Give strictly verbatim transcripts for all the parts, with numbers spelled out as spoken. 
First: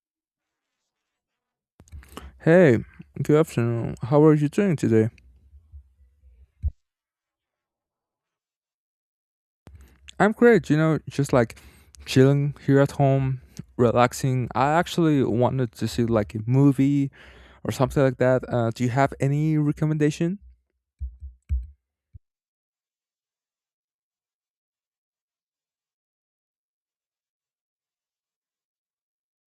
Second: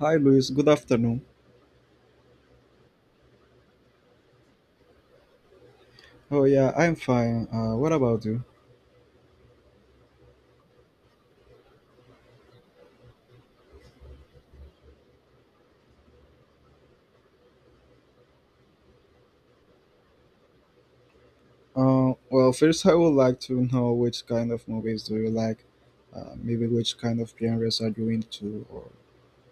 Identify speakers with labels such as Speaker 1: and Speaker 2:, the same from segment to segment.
Speaker 1: Hi, Luis. Good afternoon.
Speaker 2: Hey, good afternoon. How are you doing today?
Speaker 1: Oh, yeah, I'm fine. Uh, what about you?
Speaker 2: I'm great, you know, just like chilling here at home, relaxing. I actually wanted to see like a movie or something like that. Uh, do you have any recommendation?
Speaker 1: Uh, well, first, I would like to know which kind of movies do you like? Uh, maybe which kind of genres are you into, or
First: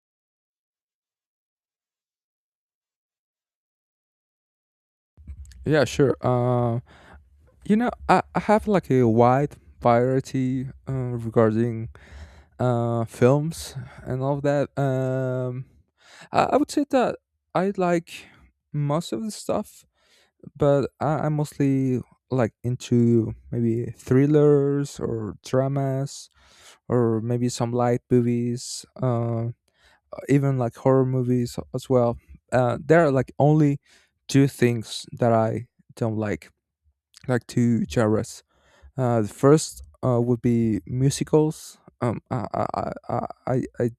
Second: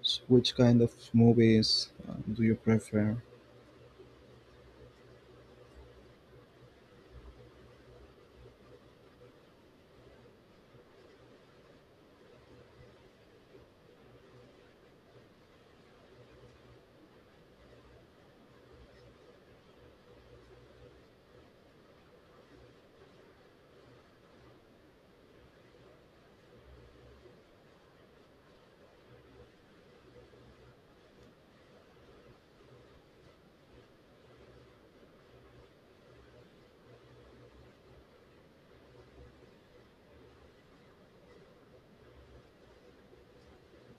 Speaker 1: s- which kind of movies uh, do you prefer?
Speaker 2: Yeah, sure. Uh, you know, I, I have like a wide variety uh, regarding uh, films and all of that. Um, I, I would say that I like most of the stuff, but I, I'm mostly like into maybe thrillers or dramas or maybe some light movies, uh, even like horror movies as well. Uh, there are like only two things that I don't like, like two genres. Uh, the first uh, would be musicals. Um, I, I, I, I I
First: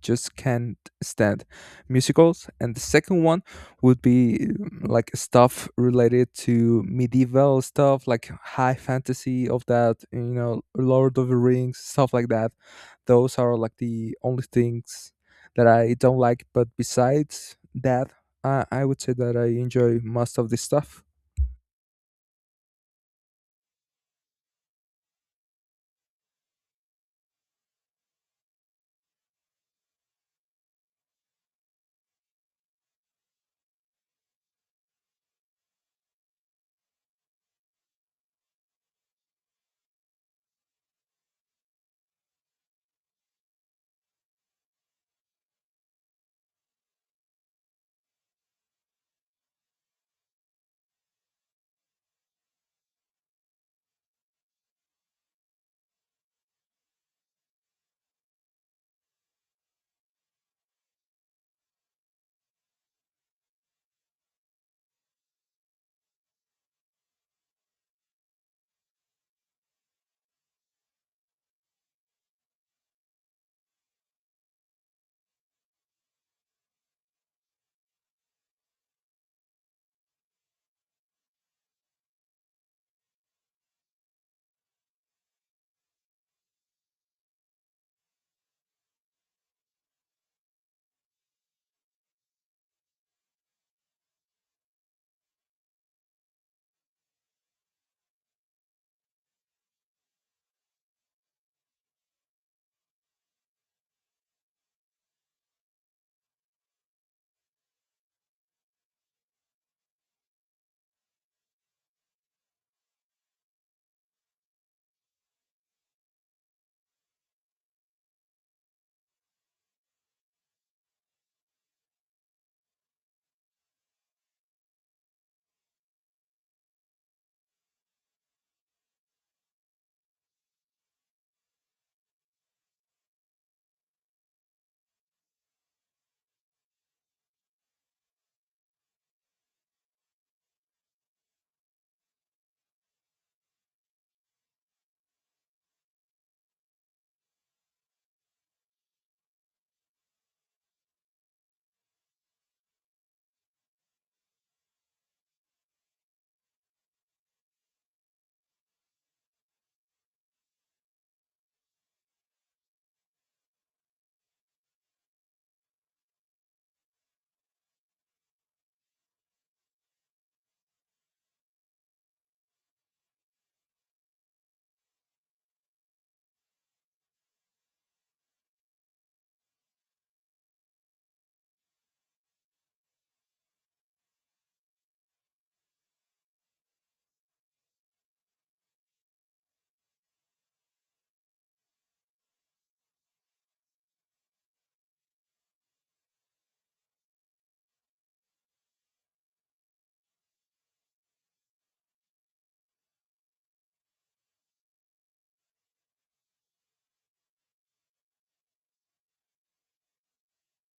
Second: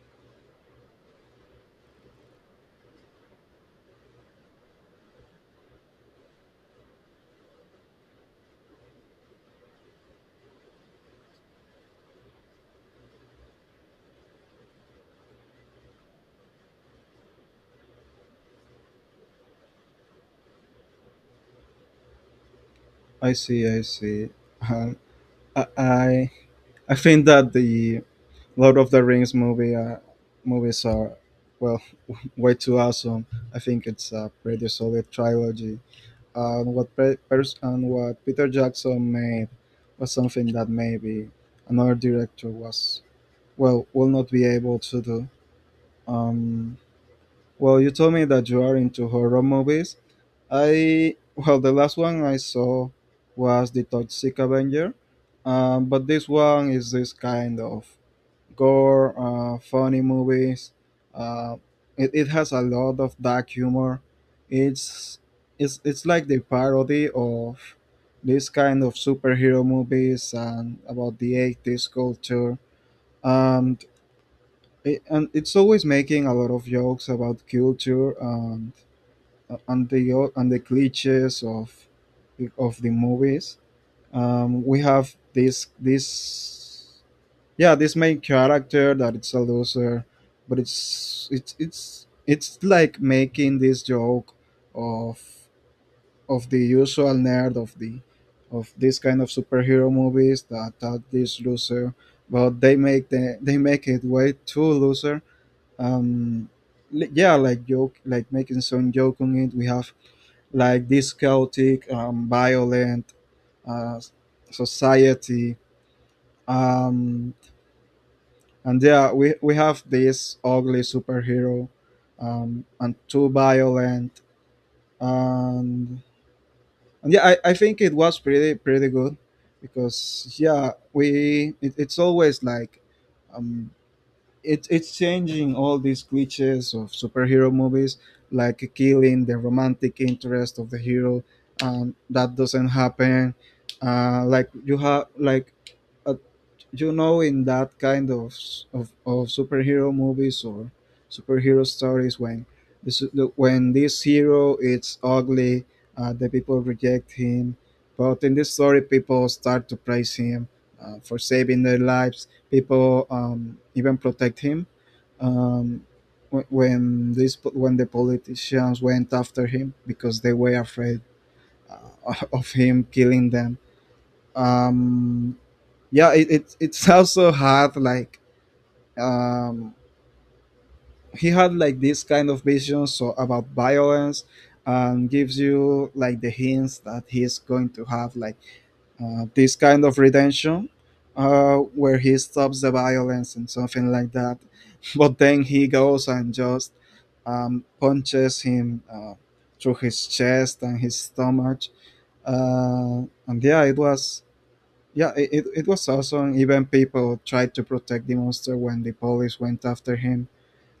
Speaker 2: just can't stand musicals. And the second one would be um, like stuff related to medieval stuff, like high fantasy of that, you know, Lord of the Rings, stuff like that. Those are like the only things that I don't like. But besides that, I, I would say that I enjoy most of this stuff.
Speaker 1: I see, I see. Uh, I, I, I think that the Lord of the Rings movie uh, movies are well way too awesome. I think it's a pretty solid trilogy. And what pre- pers- and what Peter Jackson made was something that maybe another director was well will not be able to do. Um, well, you told me that you are into horror movies. I well the last one I saw was the Toxic Avenger, um, but this one is this kind of gore, uh, funny movies. Uh, it, it has a lot of dark humor. It's it's it's like the parody of this kind of superhero movies and about the eighties culture. And it, and it's always making a lot of jokes about culture and and the o- and the cliches of of the movies. Um, we have this this yeah this main character that it's a loser but it's it's it's it's like making this joke of of the usual nerd of the of this kind of superhero movies that that this loser but they make the they make it way too loser, um li- yeah like joke like making some joke on it. We have like this chaotic um violent uh society. Um, and yeah, we, we have this ugly superhero, um, and too violent. And, and yeah, I, I think it was pretty, pretty good because yeah, we, it, it's always like, um, it, it's changing all these cliches of superhero movies, like killing the romantic interest of the hero, and that doesn't happen. Uh, like you have like, uh, you know in that kind of s- of, of superhero movies or superhero stories when the, su- the when this hero is ugly, uh, the people reject him, but in this story people start to praise him, uh, for saving their lives people, um, even protect him, um, wh- when this po- when the politicians went after him because they were afraid uh, of him killing them. Um, yeah it, it it's also had like um he had like this kind of vision so about violence, and gives you like the hints that he's going to have like uh, this kind of redemption uh where he stops the violence and something like that, but then he goes and just um, punches him uh, through his chest and his stomach, uh, and yeah it was yeah, it, it, it was awesome. Even people tried to protect the monster when the police went after him.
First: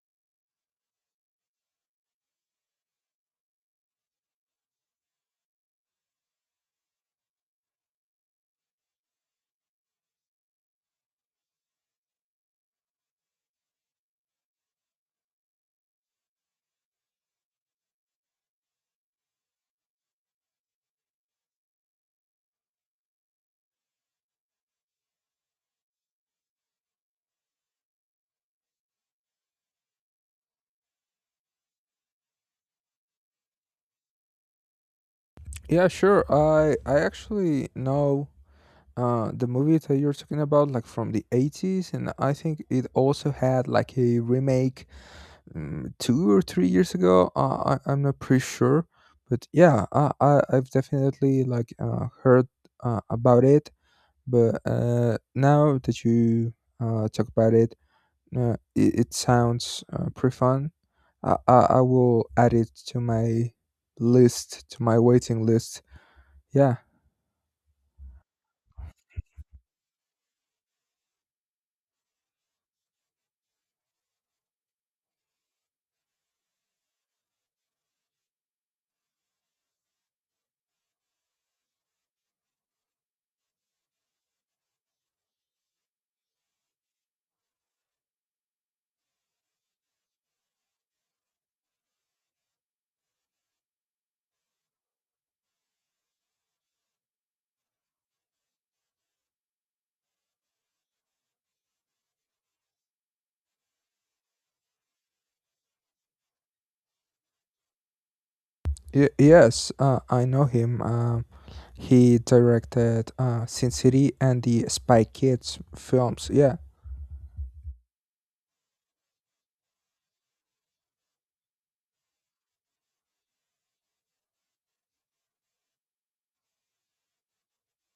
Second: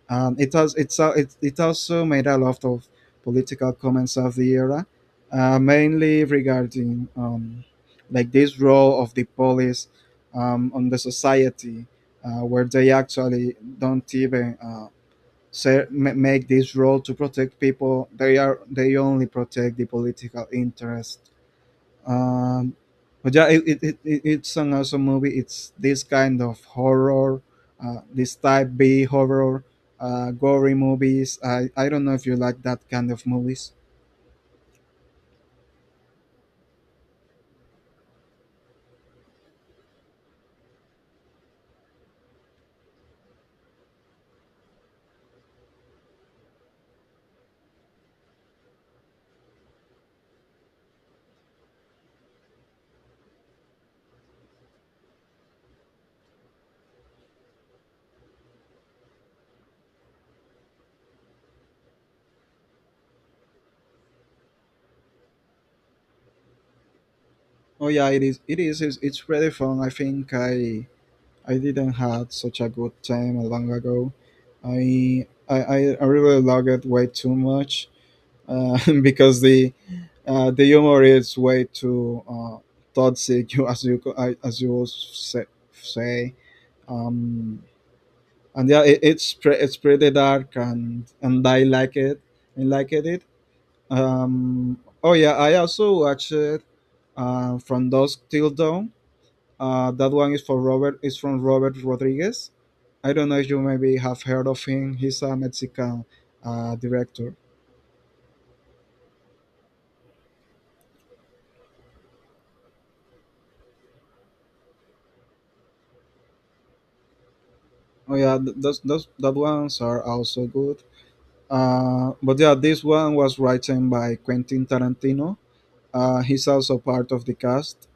Speaker 1: Um, it, was, it's, al- it, it also made a lot of political comments of the era, uh, mainly regarding um, like this role of the police um, on the society, uh, where they actually don't even uh, ser- ma- make this role to protect people. They are they only protect the political interest, um, but yeah, it, it, it, it- it's an awesome movie. It's this kind of horror, uh, this type B horror, uh, gory movies. I, I don't know if you like that kind of movies.
Speaker 2: Yeah, sure. I I actually know uh the movie that you're talking about, like from the eighties, and I think it also had like a remake, um, two or three years ago. Uh, I, i'm not pretty sure, but yeah, I, I i've definitely like uh, heard uh, about it. But uh now that you uh talk about it, uh, it, it sounds uh, pretty fun. I, I i will add it to my list, to my waiting list. Yeah.
Speaker 1: Oh yeah, it is. It is. It's, it's pretty fun. I think I I didn't had such a good time a long ago. I I, I I really love it way too much uh, because the uh, the humor is way too uh, toxic. You as you co- I- as you say. say um and yeah it, it's pre- it's pretty dark and and I like it. I liked it um Oh yeah, I also watched it uh From Dusk Till Dawn. Uh that one is for robert is from Robert Rodriguez. I don't know if you maybe have heard of him. He's a Mexican uh director.
Speaker 2: Y- yes uh, i know him um He directed uh, Sin City and the Spy Kids films. Yeah,
Speaker 1: Oh yeah, th- those those that ones are also good, uh but yeah this one was written by Quentin Tarantino. Uh he's also part of the cast,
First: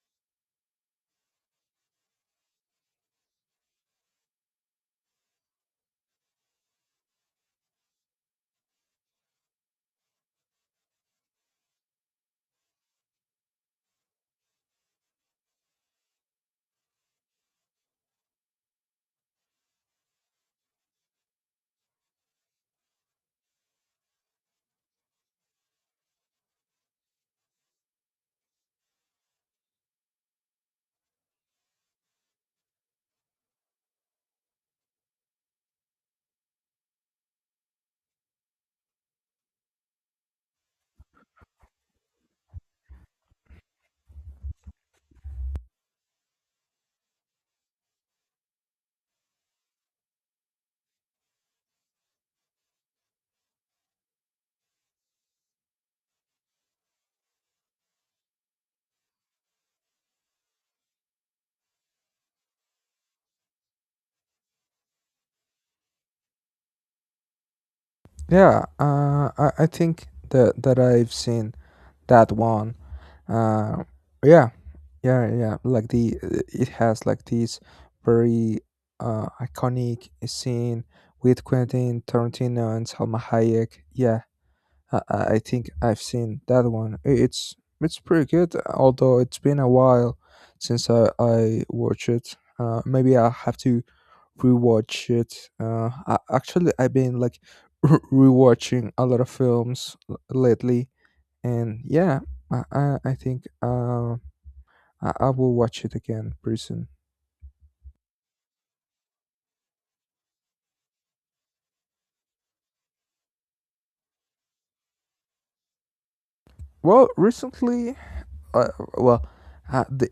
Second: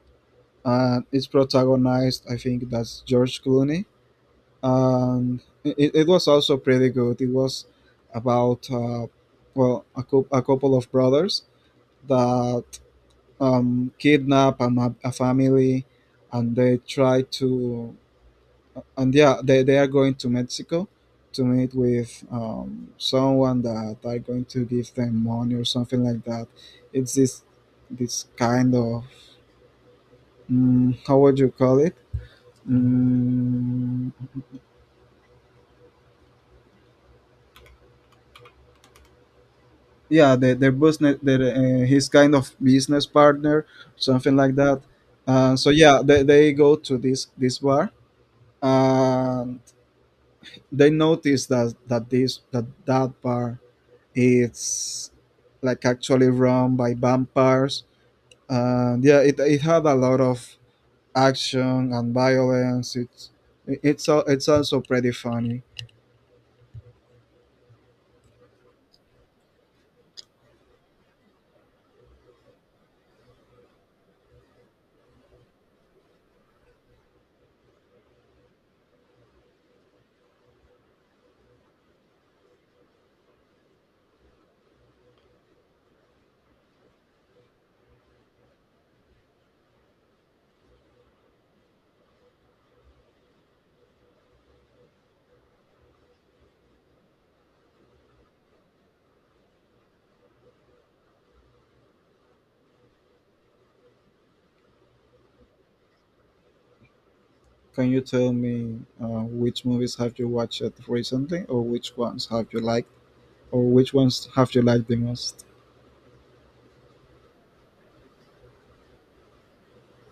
Speaker 1: and it's protagonized, I think that's George Clooney. And it, it was also pretty good. It was about uh, well a, cou- a couple of brothers that um, kidnap a, ma- a family, and they try to and yeah they, they are going to Mexico to meet with um, someone that are going to give them money or something like that. It's this this kind of mm, how would you call it, mm, yeah their, their business their uh, his kind of business partner, something like that. Uh, so yeah they, they go to this this bar, and they notice that that this that that bar it's like actually run by vampires. And yeah it, it had a lot of action and violence. It's it's al- it's also pretty funny.
Speaker 2: yeah. Uh, I, I think that that I've seen that one. Uh, yeah, yeah, yeah. Like the it has like this very uh, iconic scene with Quentin Tarantino and Salma Hayek. Yeah, I, I I think I've seen that one. I- It's it's pretty good, although it's been a while since I, I watched it. Uh, maybe I'll have to rewatch it. Uh, I, actually, I've been like rewatching a lot of films l- lately, and yeah, I I, I think uh, I, I will watch it again pretty soon.
Speaker 1: Can you tell me uh, which movies have you watched recently, or which ones have you liked, or which ones have you liked the most?
Speaker 2: Well, recently, uh, well, uh, the,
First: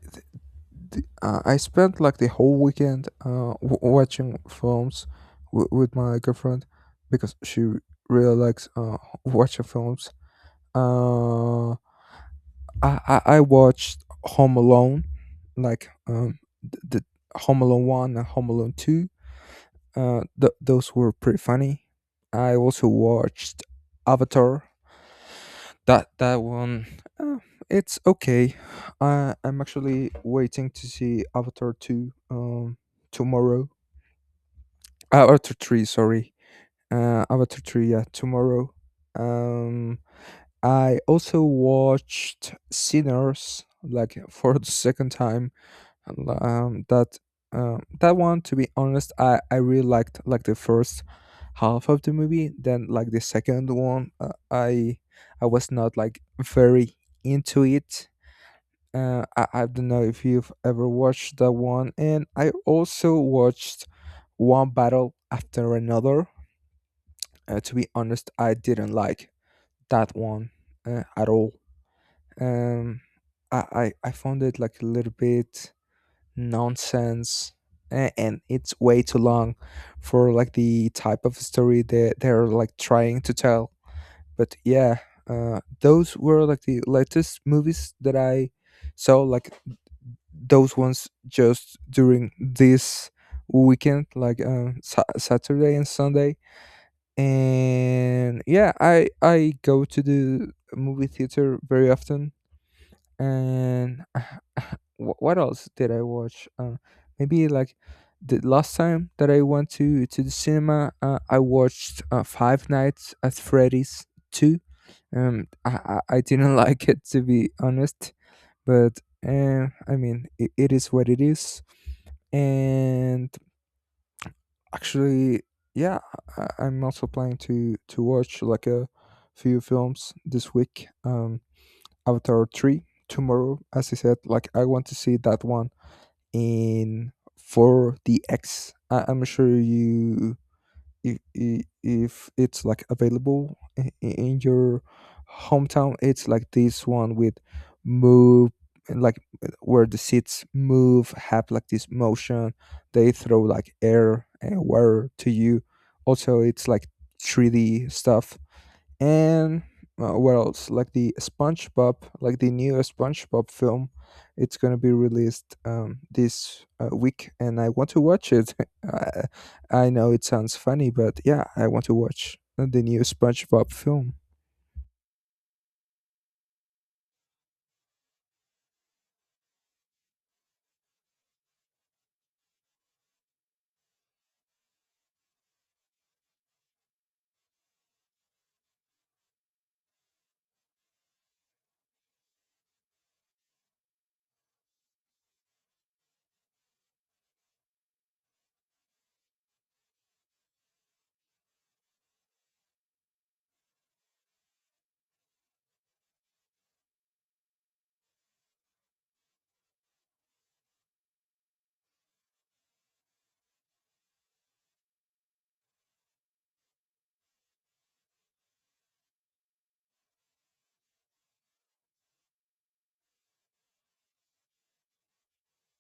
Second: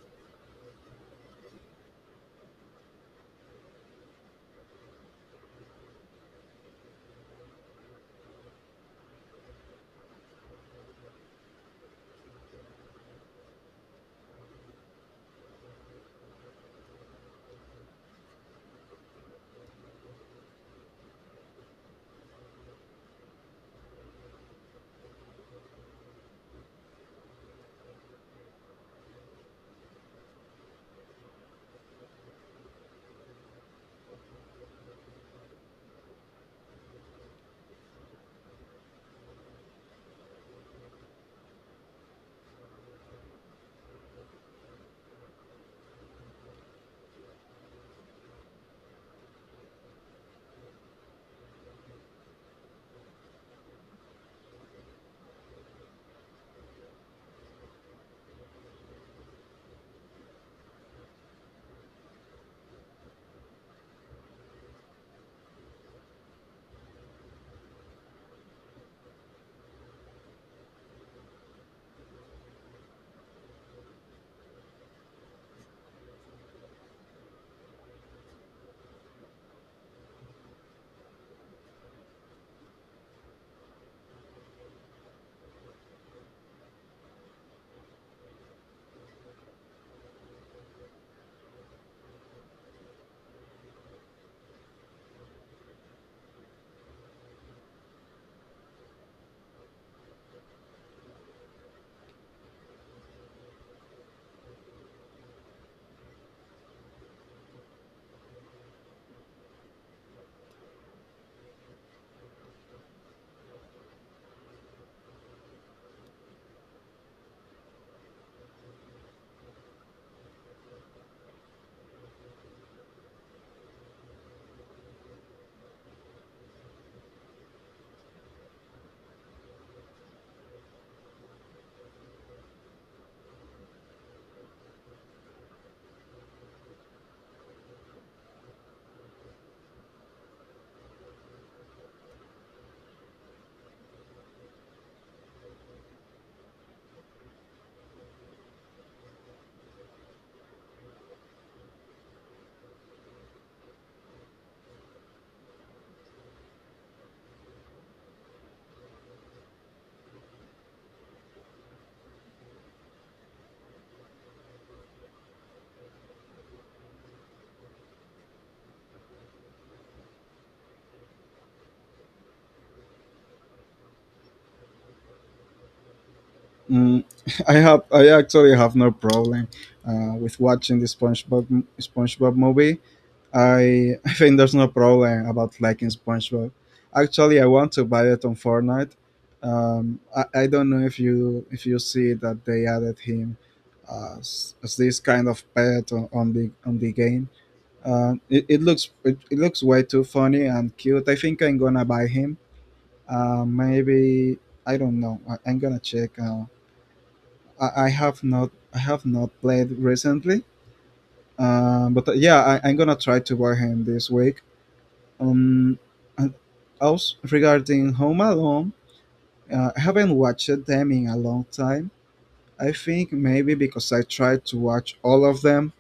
Speaker 2: uh, I spent like the whole weekend uh, w- watching films w- with my girlfriend because she really likes uh, watching films. Um I, I I watched Home Alone, like um the, the Home Alone one and Home Alone two. Uh, th- those were pretty funny. I also watched Avatar. That that one, uh, it's okay. I I'm actually waiting to see Avatar two um tomorrow. Uh, Avatar three, sorry. Uh, Avatar three, yeah, tomorrow. Um, I also watched Sinners, like, for the second time. And, um that um that one, to be honest, i i really liked like the first half of the movie. Then like the second one, uh, i i was not like very into it. Uh I, I don't know if you've ever watched that one. And I also watched One Battle After Another. Uh, to be honest, i didn't like that one uh, at all. Um I, I i found it like a little bit nonsense, a- and it's way too long for like the type of story that they're like trying to tell. But yeah, uh, those were like the latest movies that i saw, like those ones just during this weekend, like uh, sa- saturday and Sunday. And yeah, i i go to the movie theater very often. And wh- what else did I watch? Uh, maybe like the last time that I went to to the cinema, uh, I watched uh, Five Nights at Freddy's two. Um, I, I I didn't like it, to be honest, but uh, I mean it, it is what it is. And actually, yeah, I, I'm also planning to to watch like a few films this week. Um, Avatar three tomorrow. As I said, like I want to see that one in four D X. Am sure you, if, if it's like available i- i- in your hometown. It's like this one with move, like, where the seats move, have like this motion, they throw like air and water to you. Also, it's like three D stuff. And uh, what else? Like the SpongeBob, like the new SpongeBob film, it's going to be released um, this uh, week, and I want to watch it. I, I know it sounds funny, but yeah, I want to watch the new SpongeBob film.
Speaker 1: Mm, I have. I actually have no problem uh, with watching the SpongeBob SpongeBob movie. I I think there's no problem about liking SpongeBob. Actually, I want to buy it on Fortnite. Um, I, I don't know if you if you see that they added him as, as this kind of pet on, on the on the game. Uh, it, it looks it, it looks way too funny and cute. I think I'm gonna buy him. Uh, maybe I don't know. I, I'm gonna check. Uh, I, I have not. I have not played recently. Uh, but uh, Yeah, I, I'm gonna try to buy him this week. Um, and also regarding Home Alone, uh, I haven't watched them in a long time. I think maybe because I tried to watch all of them,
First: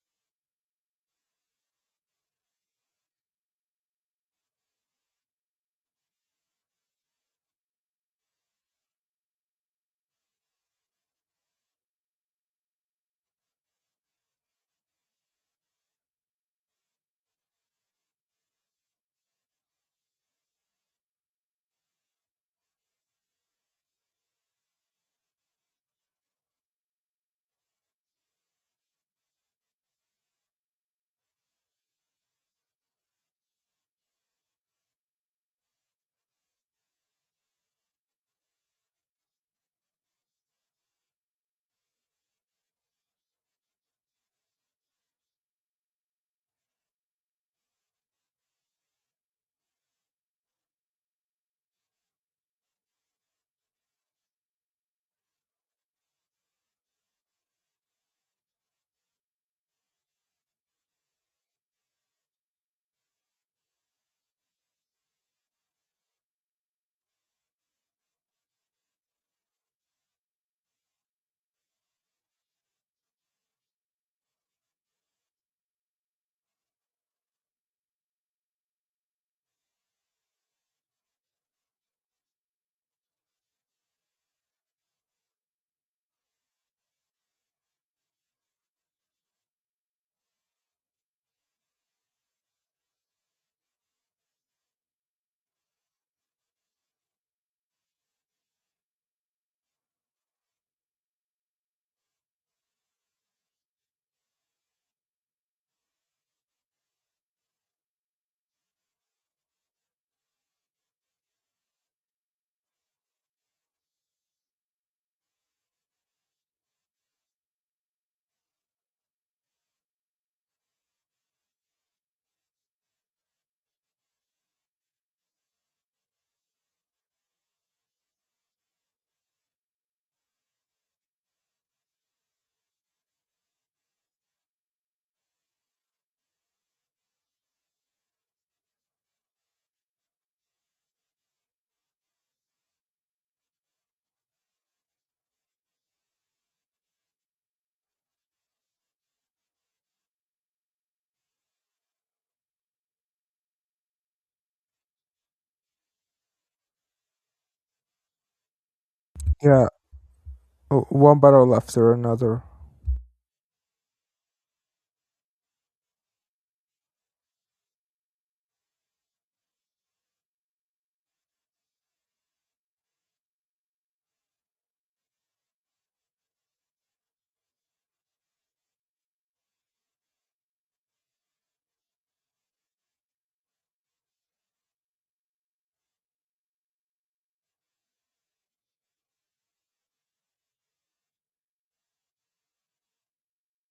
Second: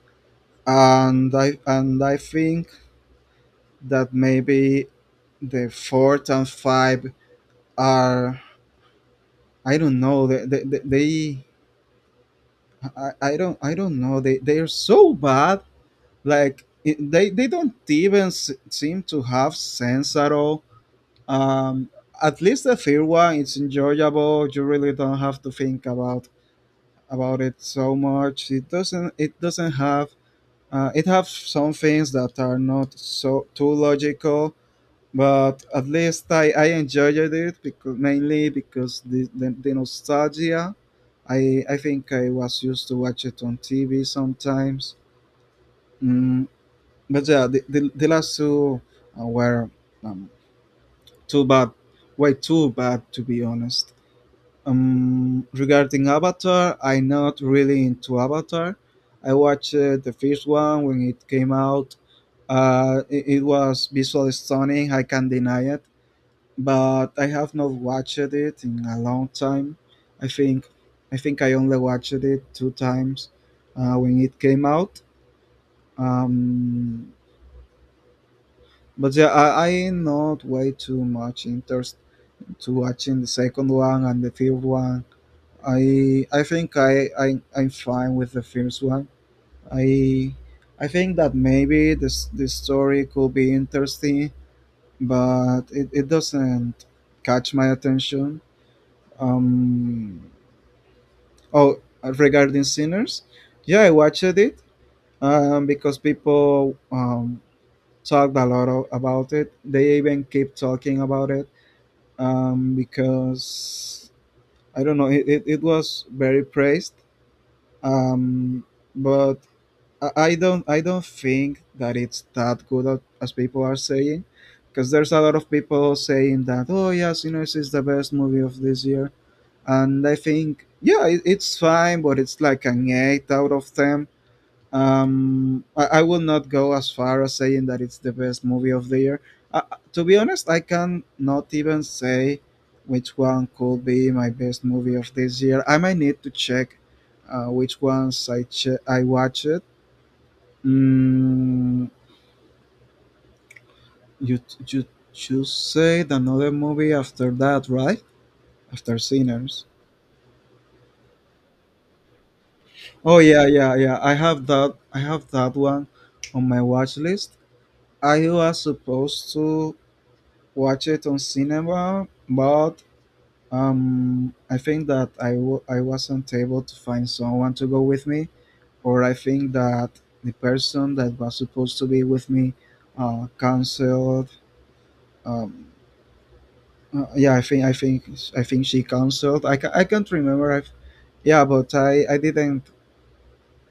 Speaker 1: and I and I think that maybe the fourth and five are I don't know. They they, they I, I don't I don't know. They they are so bad. Like it, they they don't even s- seem to have sense at all. Um, at least the third one, it's enjoyable. You really don't have to think about about it so much. It doesn't it doesn't have uh, it have some things that are not so too logical, but at least I, I enjoyed it because mainly because the, the, the nostalgia. I I think I was used to watch it on T V sometimes. Mm, but yeah, the, the, the last two uh, were um, too bad, way too bad to be honest. Um, regarding Avatar, I'm not really into Avatar. I watched uh, the first one when it came out. Uh, it, it was visually stunning. I can't deny it, but I have not watched it in a long time. I think I think I only watched it two times uh, when it came out. Um, but yeah, I, I not way too much interest to watching the second one and the third one. I I think I, I, I'm fine with the first one. I I think that maybe this this story could be interesting, but it, it doesn't catch my attention. Um, Oh, regarding Sinners, yeah, I watched it um, because people um, talked a lot of, about it. They even keep talking about it um, because I don't know. It, it, it was very praised, um, but I, I don't I don't think that it's that good a- as people are saying. Because there's a lot of people saying that, oh yeah, Sinners is the best movie of this year, and I think yeah, it, it's fine, but it's like an eight out of ten. Um, I, I will not go as far as saying that it's the best movie of the year. Uh, uh, to be honest, I can not even say which one could be my best movie of this year. I might need to check uh, which ones I che- I watched. Mm, you you you said another movie after that, right? After Sinners.
Speaker 2: Yeah. O- one Battle After Another.
Speaker 1: Oh yeah, yeah, yeah. I have that. I have that one on my watch list. I was supposed to watch it on cinema, but um, I think that I w- I wasn't able to find someone to go with me, or I think that the person that was supposed to be with me, uh, canceled. Um, uh, yeah, I think I think I think she canceled. I ca- I can't remember. I have Yeah, but I I didn't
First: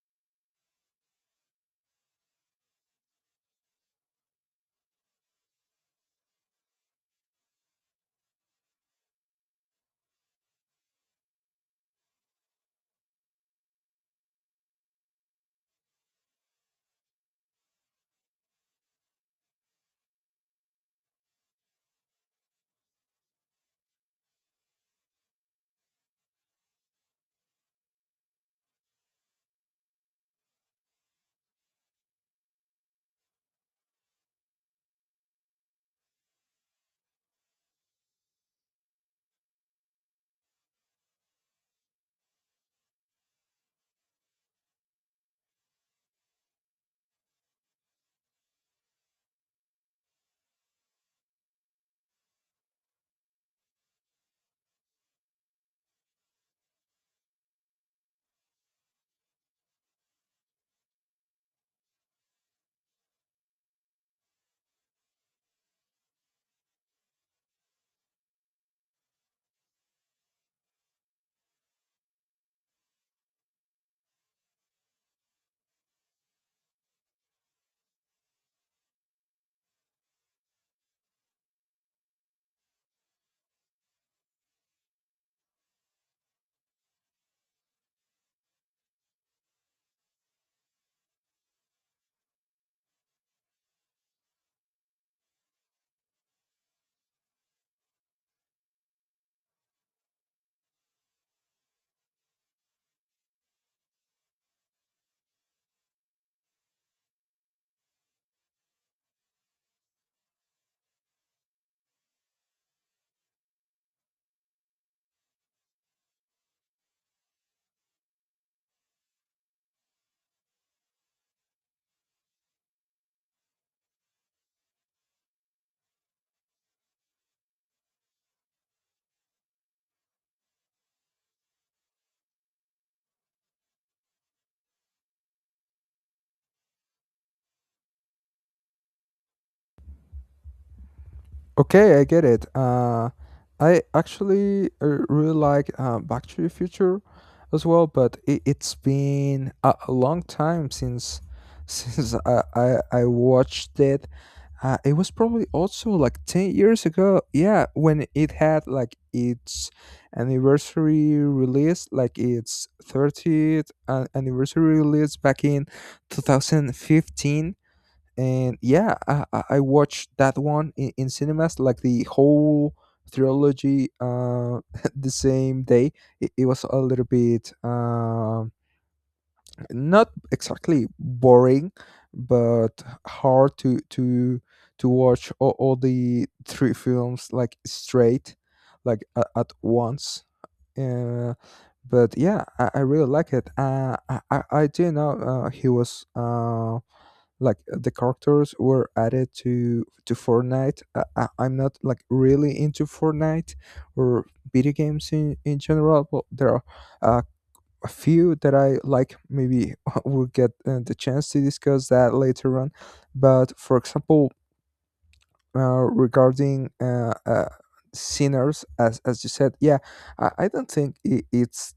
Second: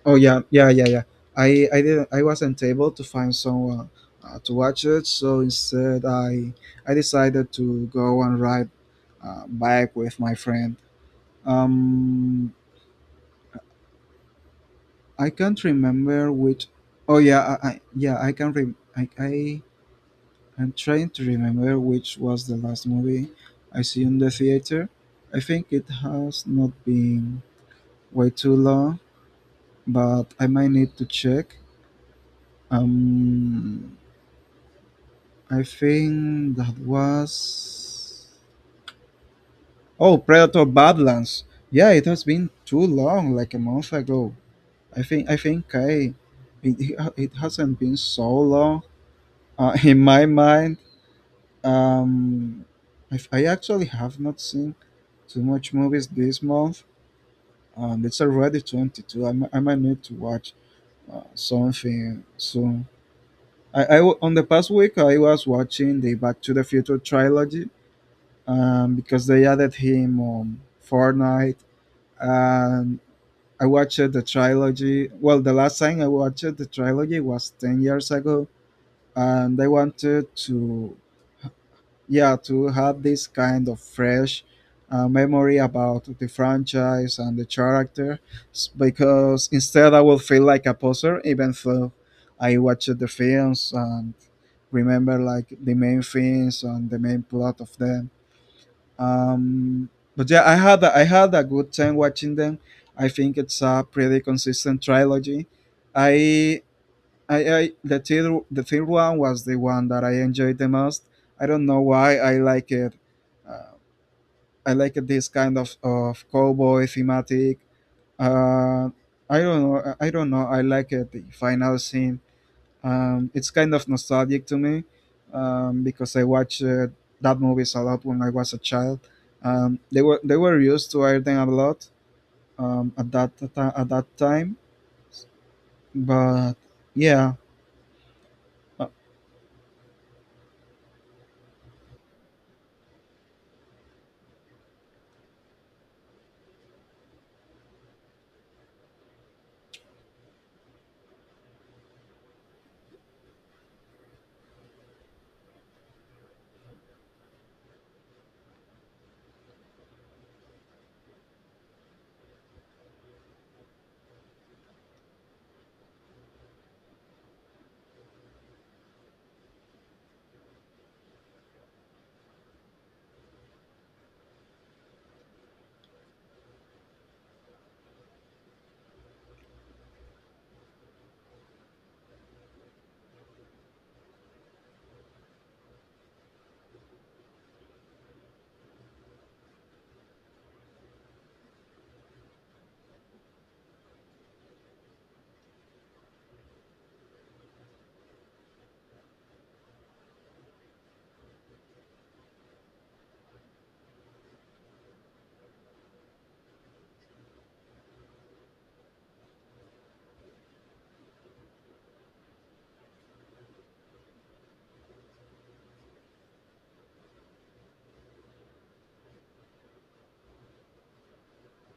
Speaker 1: Oh yeah, yeah, yeah, yeah. I I didn't I wasn't able to find someone uh, to watch it, so instead I I decided to go and ride uh, bike with my friend. Um, I can't remember which. Oh yeah, I, I yeah I can rem I, I I'm trying to remember which was the last movie I see in the theater. I think it has not been way too long, but I might need to check. Um, I think that was oh Predator Badlands. Yeah, it has been too long, like a month ago. I think I think I it, it hasn't been so long uh, in my mind. Um, I, I actually have not seen too much movies this month, and it's already twenty two. I, mi- I might need to watch uh, something soon. I, I w- on the past week I was watching the Back to the Future trilogy um, because they added him on Fortnite. And I watched the trilogy. Well, the last time I watched the trilogy was ten years ago. And I wanted to, yeah, to have this kind of fresh uh, memory about the franchise and the character s- because instead I will feel like a poser even though I watched the films and remember like the main things and the main plot of them um, but yeah, I had a, I had a good time watching them. I think it's a pretty consistent trilogy. I I, I the third the third one was the one that I enjoyed the most. I don't know why I like it. Uh, I like this kind of of cowboy thematic. Uh, I don't know. I don't know. I like it. The final scene um, it's kind of nostalgic to me um, because I watched uh, that movies a lot when I was a child. Um, they were they were used to Iron a lot um, at that ta- at that time, but yeah. uh,
Speaker 2: Okay, I get it. Uh, I actually uh, really like uh, Back to the Future as well, but it, it's been a, a long time since since I, I I watched it. Uh, it was probably also like ten years ago. Yeah, when it had like its anniversary release, like its thirtieth uh, anniversary release back in two thousand fifteen. And yeah, I, I I watched that one in, in cinemas, like the whole trilogy, uh, the same day. It, it was a little bit um, not exactly boring, but hard to to to watch all, all the three films like straight, like a- at once. Uh, but yeah, I, I really like it. Uh, I, I I do know uh, he was uh, like uh, the characters were added to to Fortnite. Uh, I, I'm not like really into Fortnite or video games in in general, but there are uh, a few that I like. Maybe we'll get uh, the chance to discuss that later on. But for example, uh, regarding uh, uh, Sinners, as as you said, yeah, I, I don't think I it's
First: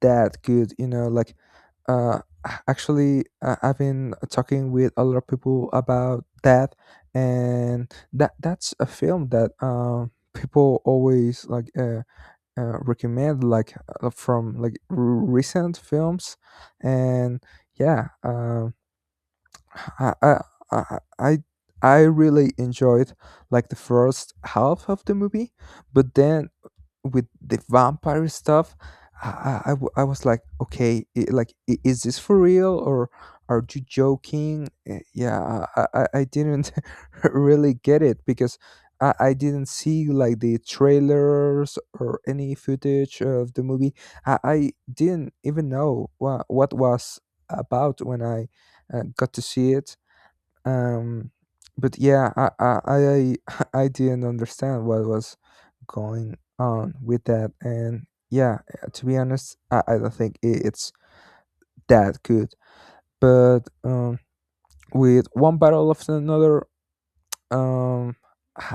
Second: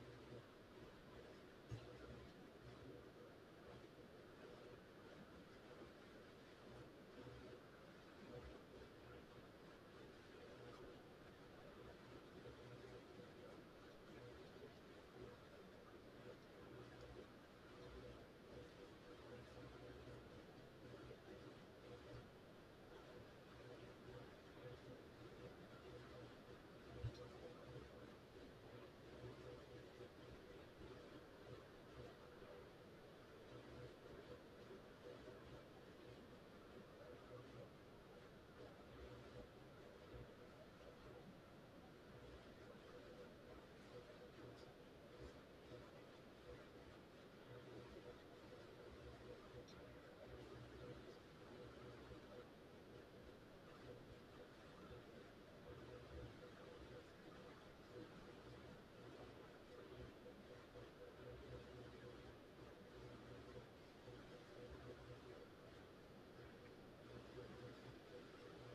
Speaker 2: that good, you know, like uh a- actually uh, i've been talking with a lot of people about that. And that that's a film that um people always like uh, uh recommend, like uh, from like r- recent films. And yeah, um I, I i i I really enjoyed like the first half of the movie, but then with the vampire stuff, i i, I w- I was like, okay, i like i- is this for real, or are you joking? Eh, yeah i i, I didn't really get it, because I, I didn't see like the trailers or any footage of the movie. I, I didn't even know what, what was about when i uh, got to see it. Um but yeah, I I I I I didn't understand what was going on with that. And yeah, uh, to be honest i, I don't think i- it's that good. But um with One Battle After Another, um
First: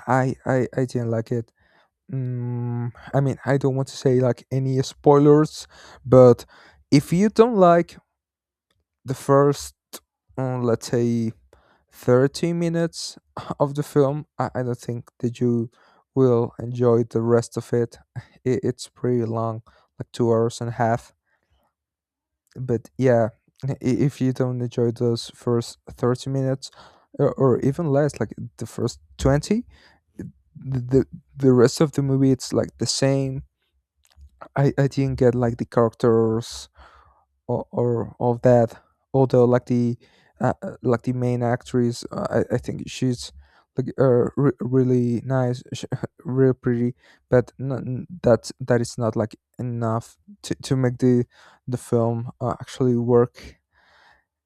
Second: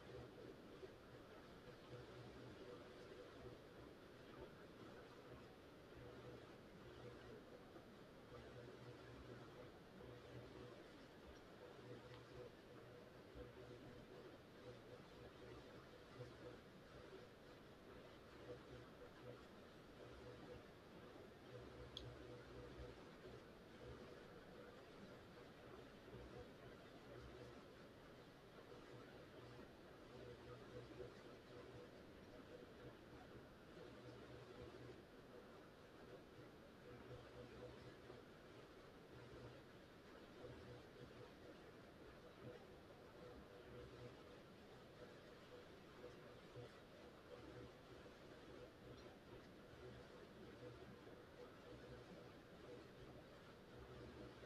Speaker 2: i i i didn't like it. Mm, I mean, I don't want to say like any spoilers, but if you don't like the first, uh, let's say, thirty minutes of the film. I, I don't think that you will enjoy the rest of it. I- It's pretty long, like two hours and a half. But yeah, i- if you don't enjoy those first thirty minutes or, or even less, like the first twenty, the the the rest of the movie, it's like the same. I, I didn't get like the characters or, or of that, although like the uh, uh, like the main actress, uh, I, I think she's like uh, re- really nice sh- real pretty. But n- that that is not like enough to, to make the the film uh, actually work.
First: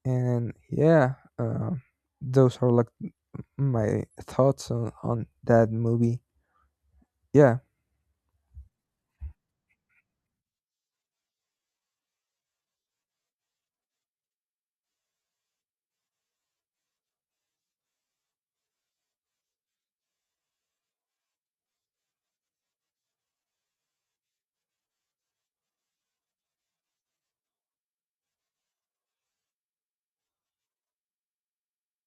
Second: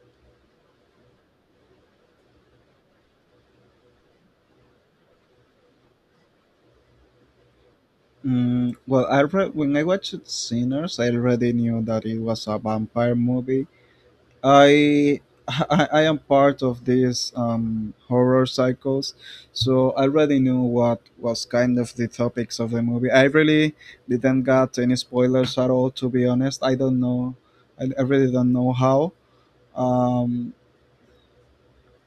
Speaker 2: And yeah, uh, those are like my thoughts on, on that movie. Yeah.
Speaker 1: Mm, well, I re- when I watched Sinners, I already knew that it was a vampire movie. I I, I am part of these um, horror cycles, so I already knew what was kind of the topics of the movie. I really didn't get any spoilers at all, to be honest. I don't know. I, I really don't know how. Um,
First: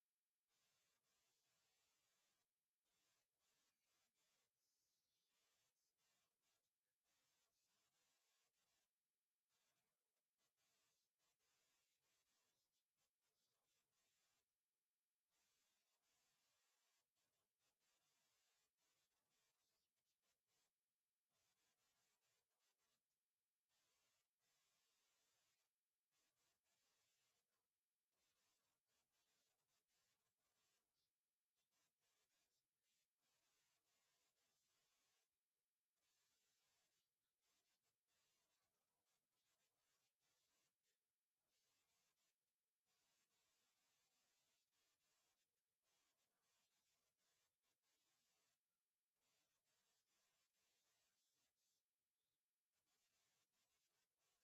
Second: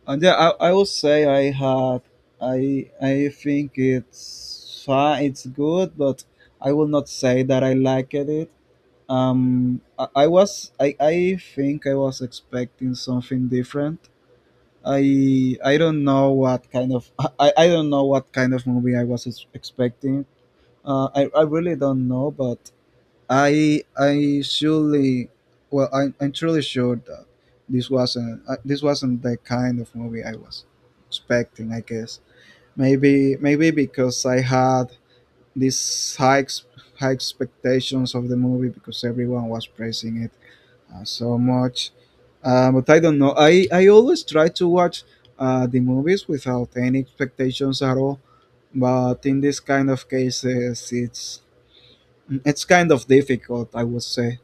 Speaker 1: and yeah, I, I will say I had. I I think it's fine. It's good, but I will not say that I liked it. Um, I, I was I, I think I was expecting something different. I I don't know what kind of I, I don't know what kind of movie I was ex- expecting. Uh, I, I really don't know, but I I surely well I, I'm truly sure that this wasn't uh, this wasn't the kind of movie I was expecting. I guess maybe maybe because I had these high ex- high expectations of the movie because everyone was praising it, uh, so much. Uh, but I don't know. I, I always try to watch uh, the movies without any expectations at all. But in this kind of cases, it's it's kind of difficult, I would say.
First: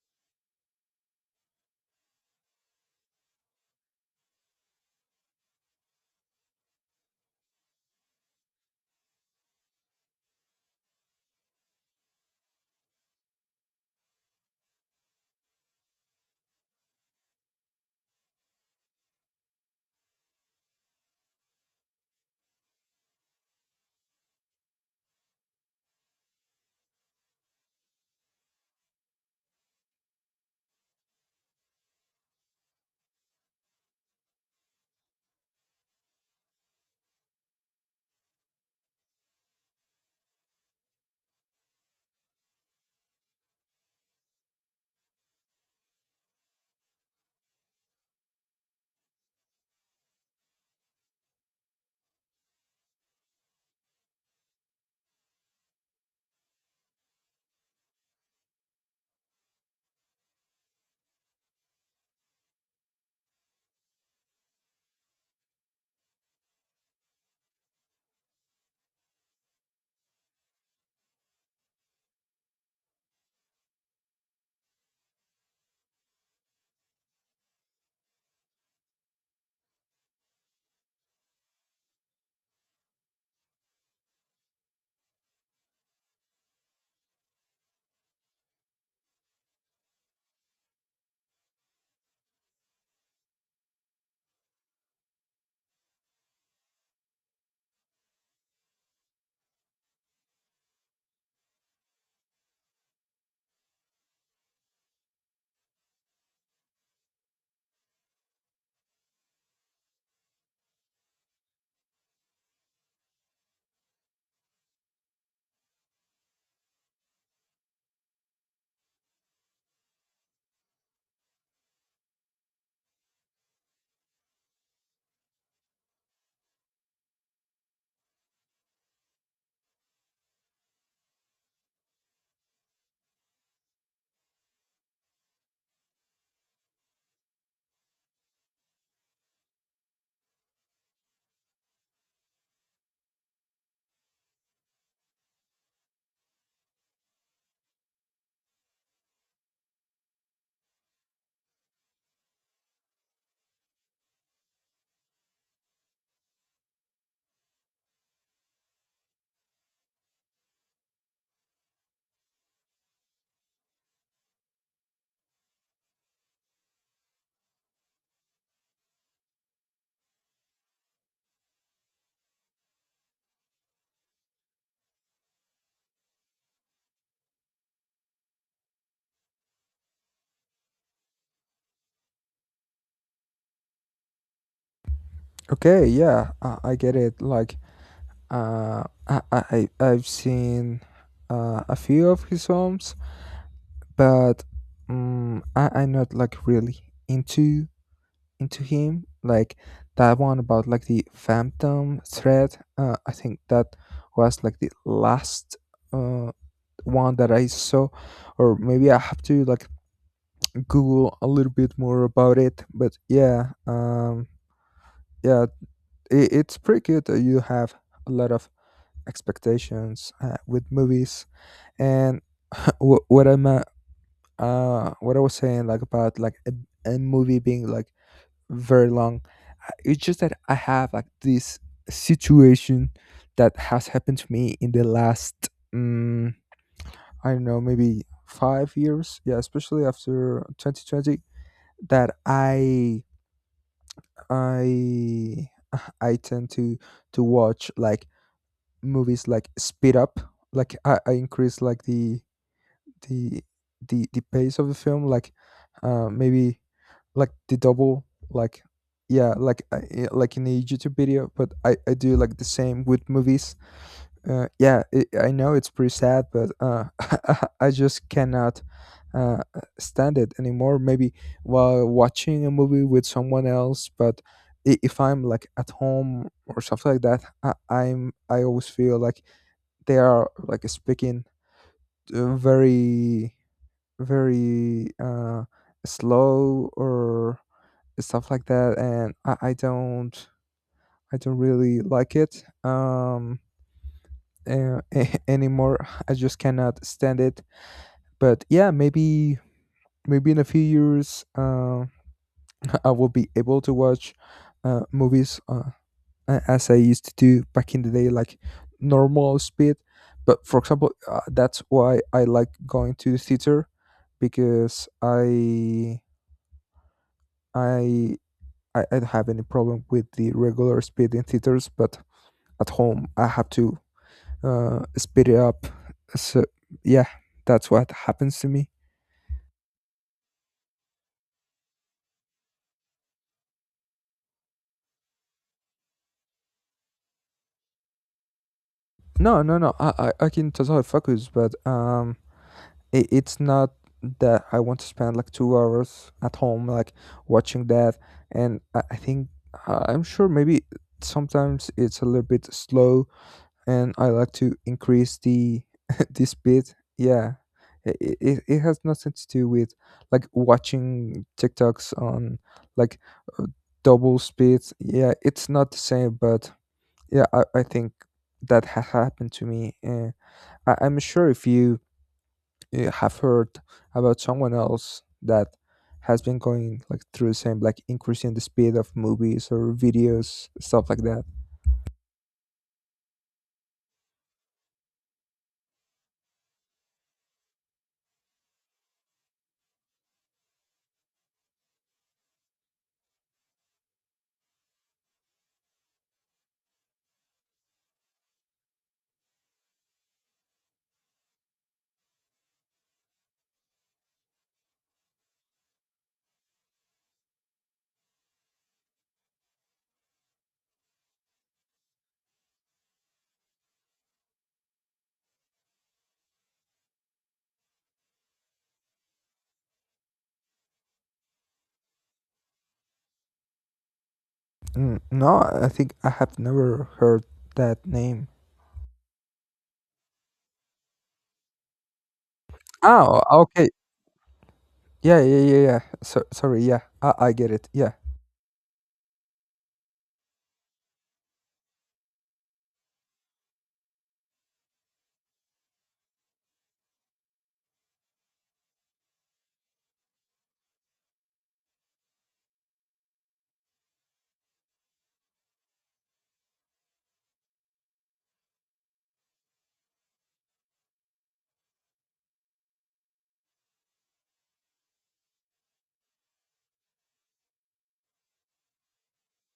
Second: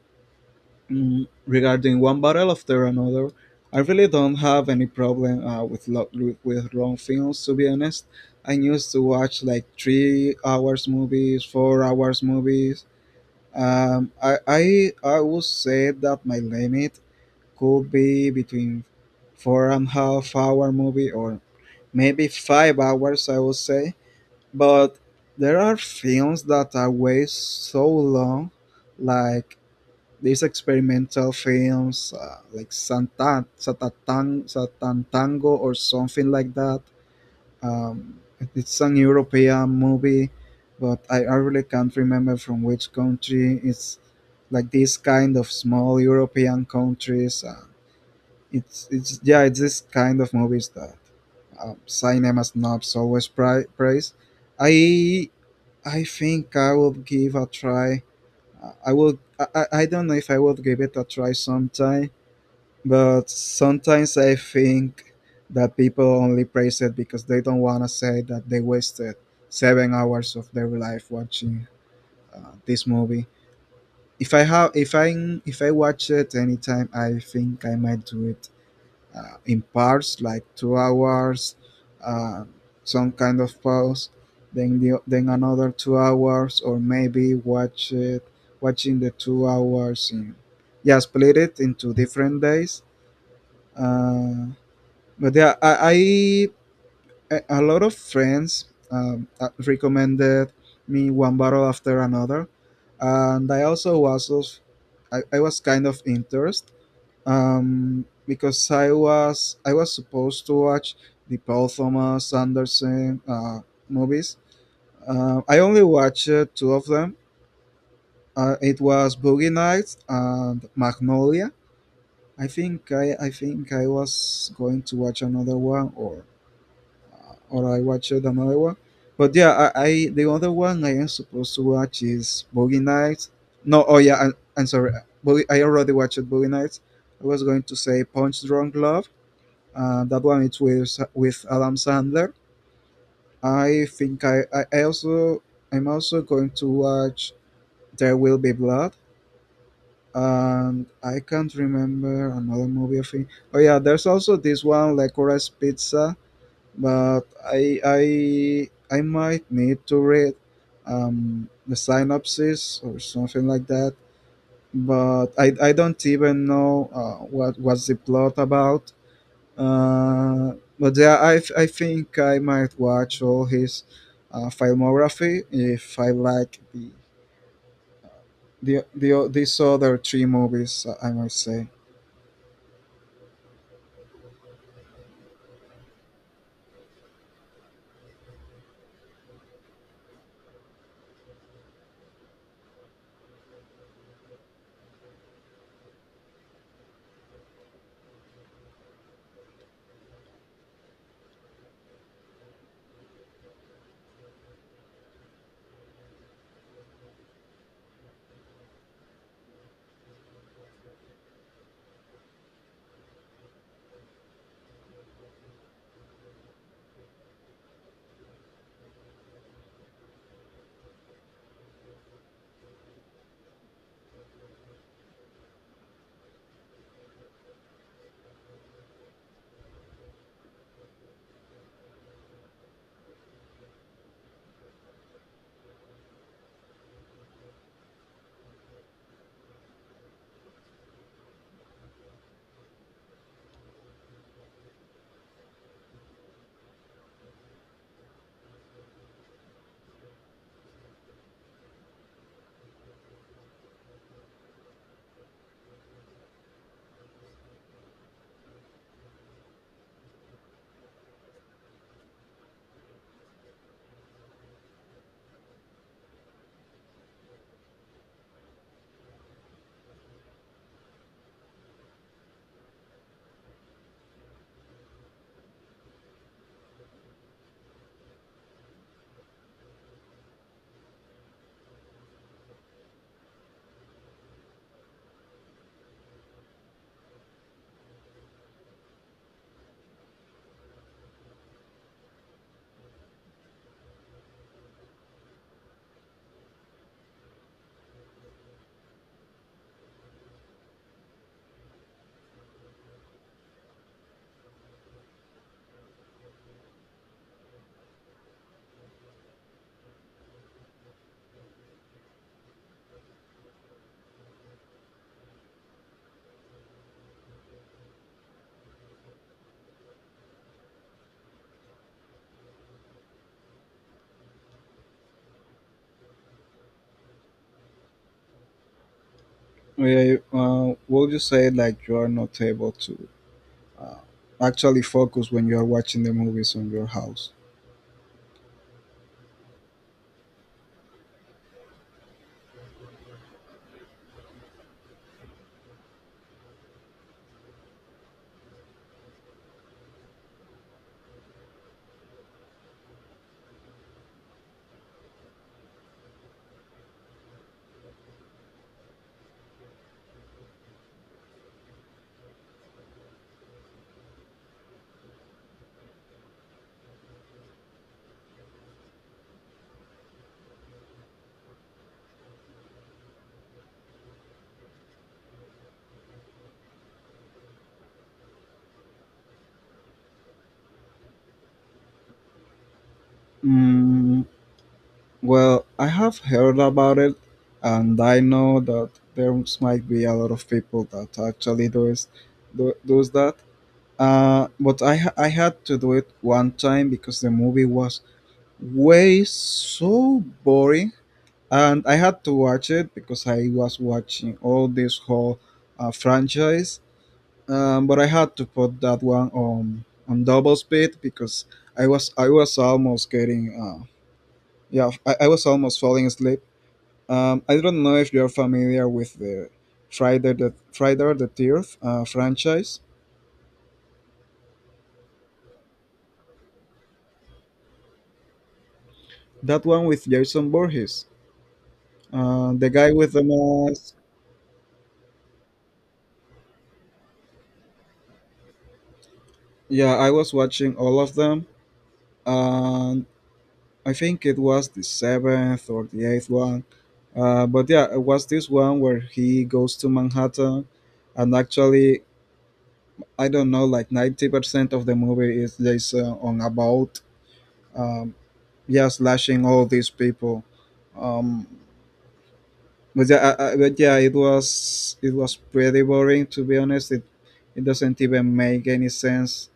Speaker 1: Mm, regarding one battle after another, I really don't have any problem uh, with lo- with long films. To be honest, I used to watch like three hours movies, four hours movies. Um, I, I I would say that my limit could be between four and half hour movie or maybe five hours I would say, but there are films that are way so long, like these experimental films uh, like Santan, Satatan, Satantango or something like that um, it's an european movie, but I, I really can't remember from which country it's like these kind of small european countries. Uh, it's it's yeah it's this kind of movies that um, cinema snobs always pri- praise. i I think I will give a try. Uh, i will I, I I don't know if I will give it a try sometime, but sometimes I think that people only praise it because they don't want to say that they wasted seven hours of their life watching uh, this movie. If I have if i if I watch it anytime I think I might do it uh, in parts like two hours, uh, some kind of pause, then the, then another two hours or maybe watch it watching the two hours in, yeah, split it into different days. Uh, but yeah I, I a a lot of friends um, uh, recommended me one bottle after another, and I also was of, I, I was kind of interested um, because I was I was supposed to watch the Paul Thomas Anderson uh, movies. Uh, I only watched uh, two of them. Uh, it was Boogie Nights and Magnolia. I think I, I think I was going to watch another one, or uh, or I watched another one. But yeah, I, I the other one I am supposed to watch is Boogie Nights. No, oh yeah, I, I'm sorry. Boogie, I already watched Boogie Nights. I was going to say Punch Drunk Love. Uh, that one it's with with Adam Sandler. I think I, I I also I'm also going to watch There Will Be Blood. And I can't remember another movie. I think. Oh yeah, there's also this one, Licorice Pizza. But I I I might need to read um, the synopsis or something like that. But I, I don't even know uh, what was the plot about. Uh, but yeah, I, I think I might watch all his uh, filmography if I like the, the, the these other three movies. uh, I might say.
Speaker 2: Okay, yeah, i, I get it, like, uh I, I I- i've seen uh, a few of his films. But mm I, I'm not like really into into him. Like that one about, like, the Phantom Thread. Uh, I think that was like the last uh one that I saw, or maybe I have to like Google a little bit more about it. But yeah, um, yeah, it, it's pretty good that you have a lot of expectations uh, with movies and wh- what I'm uh what I was saying like about like a, a movie being like very long. I- it's just that I have like this situation that has happened to me in the last um I don't know, maybe five years, yeah, especially after twenty twenty. That i i i tend to to watch like movies like speed up. Like i, I increase like the the the the pace of the film, like uh maybe like the double, like yeah, like uh, yeah, like in the youtube video, but i i do like the same with movies. uh yeah it, I know it's pretty sad, but uh I just cannot uh stand it anymore, maybe while watching a movie with someone else. But i- if I'm like at home or something like that, I, i'm i always feel like they are like speaking uh, very very uh slow or stuff like that, and I, I don't I don't really like it. um uh, Anymore I just cannot stand it. But yeah, maybe maybe in a few years uh, I will be able to watch uh, movies uh, a- as I used to do back in the day, like normal speed. But for example, uh, that's why I like going to the theater, because I I I, I don't have any problem with the regular speed in theaters, but at home I have to uh, speed it up. So yeah, that's what happens to me.
Speaker 1: Yeah, uh, would you say like you are not able to uh, actually focus when you are watching the movies on your house?
Speaker 2: No, no, no. I, I, I can totally focus, but um, it, it's not that I want to spend like two hours at home like watching that. And I, I think I- I'm sure, maybe sometimes it's a little bit slow and I like to increase the the speed. Yeah, it, it, it has nothing to do with like watching TikToks on like uh, double speed. Yeah, it's not the same, but yeah, I, I think that has happened to me. Uh, I, I'm sure if you uh, have heard about someone else that has been going like through the same, like increasing the speed of movies or videos, stuff like that.
Speaker 1: Mm, well, I have heard about it, and I know that there might be a lot of people that actually does do, does that. Uh, but I ha- I had to do it one time because the movie was way so boring, and I had to watch it because I was watching all this whole uh, franchise. Um, but I had to put that one on on double speed because I was I was almost getting uh, yeah I, I was almost falling asleep. Um, I don't know if you're familiar with the Friday the Friday the Thirteenth uh, franchise.
Speaker 2: N no, I think I have never heard that name.
Speaker 1: That one with Jason Voorhees. Uh, the guy with
Speaker 2: Oh,
Speaker 1: the
Speaker 2: okay.
Speaker 1: mask.
Speaker 2: Yeah, yeah, yeah, yeah. So sorry, yeah. I, I get it. Yeah.
Speaker 1: Yeah, I was watching all of them, and I think it was the seventh or the eighth one. Uh, but yeah, it was this one where he goes to Manhattan, and actually, I don't know, like ninety percent of the movie is just uh, on a boat. Um, yeah, slashing all these people. Um, but yeah, I, I, but yeah, it was it was pretty boring to be honest. It it doesn't even make any sense.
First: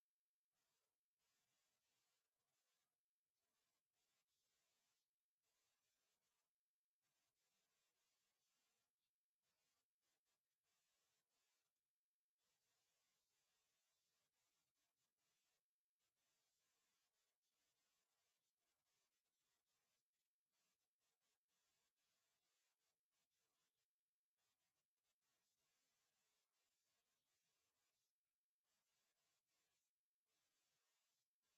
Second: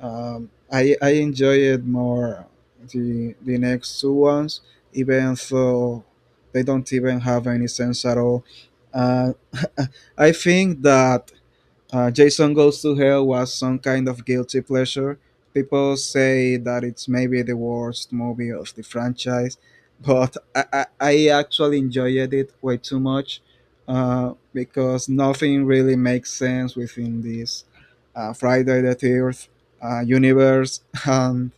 Speaker 1: Um, I I enjoyed more the the next two ones, even though they don't even have any sense at all. Uh, I think that uh, Jason Goes to Hell was some kind of guilty pleasure. People say that it's maybe the worst movie of the franchise, but I, I, I actually enjoyed it way too much uh, because nothing really makes sense within this uh, Friday the thirteenth uh, universe. And,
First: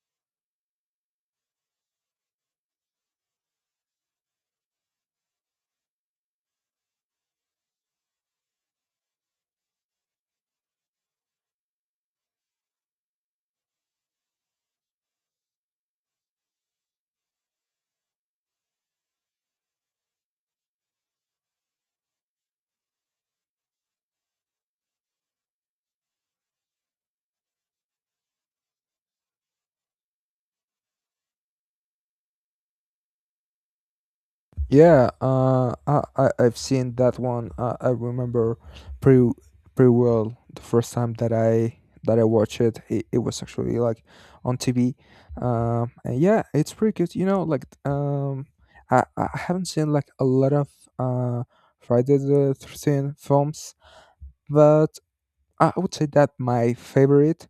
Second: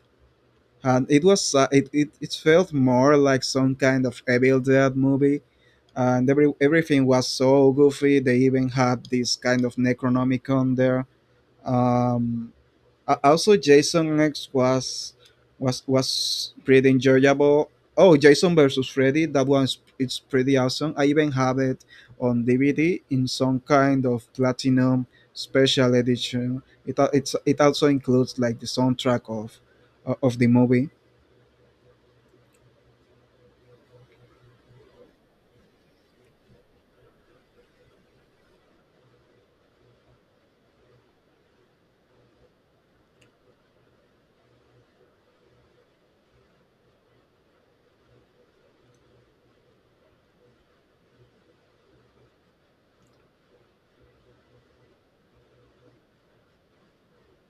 Speaker 1: and it was uh, it, it, it felt more like some kind of Evil Dead movie and every, everything was so goofy. They even had this kind of Necronomicon there. um, a- Also, Jason X was was was pretty enjoyable. Oh, Jason versus Freddy, that one's it's pretty awesome. I even have it on D V D in some kind of platinum special edition. It al- it's it also includes like the soundtrack of of the movie.
Speaker 2: Yeah, uh I, I I've seen that one. I, I remember pretty pretty well the first time that I that I watched it. It, it was actually like on T V. Um and yeah, it's pretty good. You know, like um I I haven't seen like a lot of uh Friday the thirteenth films, but I I would say that my favorite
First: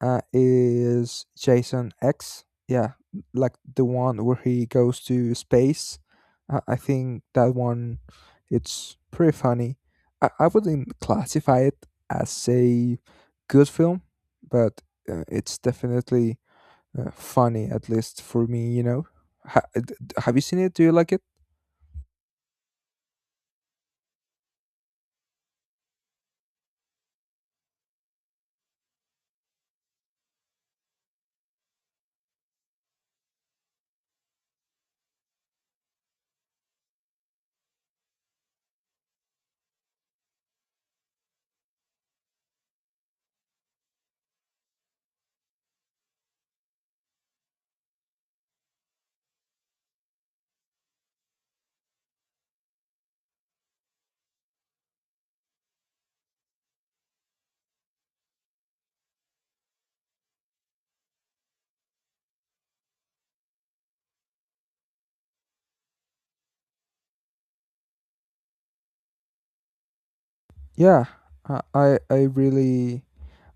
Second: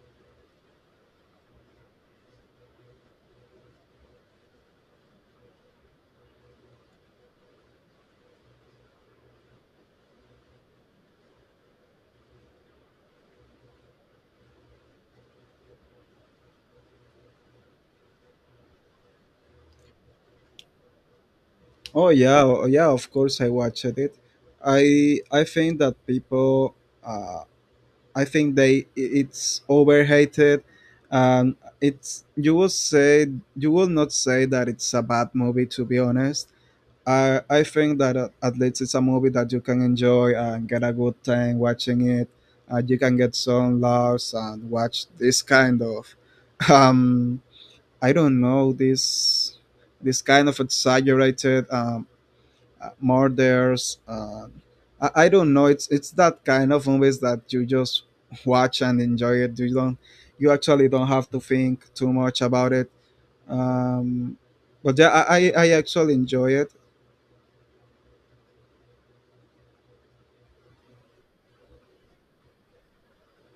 Speaker 2: uh, is Jason X. Yeah, like the one where he goes to space. Uh, I think that one, it's pretty funny. I, I wouldn't classify it as a good film, but uh, it's definitely uh, funny, at least for me, you know. Ha- d- d- have you seen it? Do you like it?
Speaker 1: Oh yeah, oh, yeah. Of course, I watched it. I I think that people. Uh, I think they it's overrated. Um, it's you will say you will not say that it's a bad movie. To be honest, I I think that uh, at least it's a movie that you can enjoy and get a good time watching it. Uh, you can get some laughs and watch this kind of, um, I don't know, this this kind of exaggerated um, uh, murders. Uh, I, I don't know. It's it's that kind of movies that you just watch and enjoy it. You don't. You actually don't have to think too much about it. Um, but yeah, I, I I actually enjoy it.
Speaker 2: Yeah, I, I I really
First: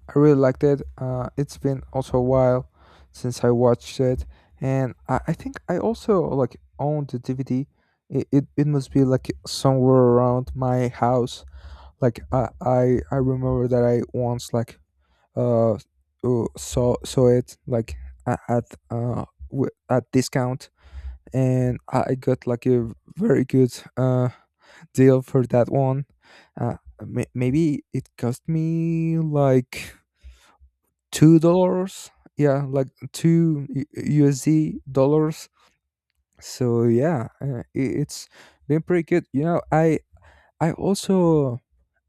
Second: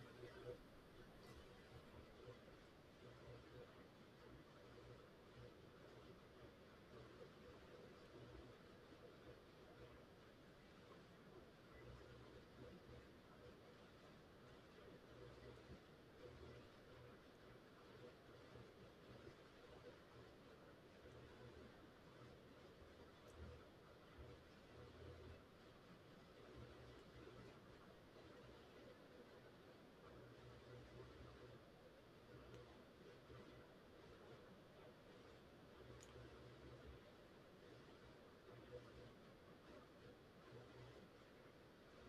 Speaker 2: I really liked it. Uh, it's been also a while since I watched it, and I, I think I also like owned the D V D. It, it it must be like somewhere around my house. Like I I, I remember that I once like uh uh, saw saw it like a- at uh w- at discount, and I I got like a very good uh deal for that one. Uh, may- maybe it cost me like two dollars, yeah, like two U- usd dollars. So yeah, uh, i- it's been pretty good, you know. I i also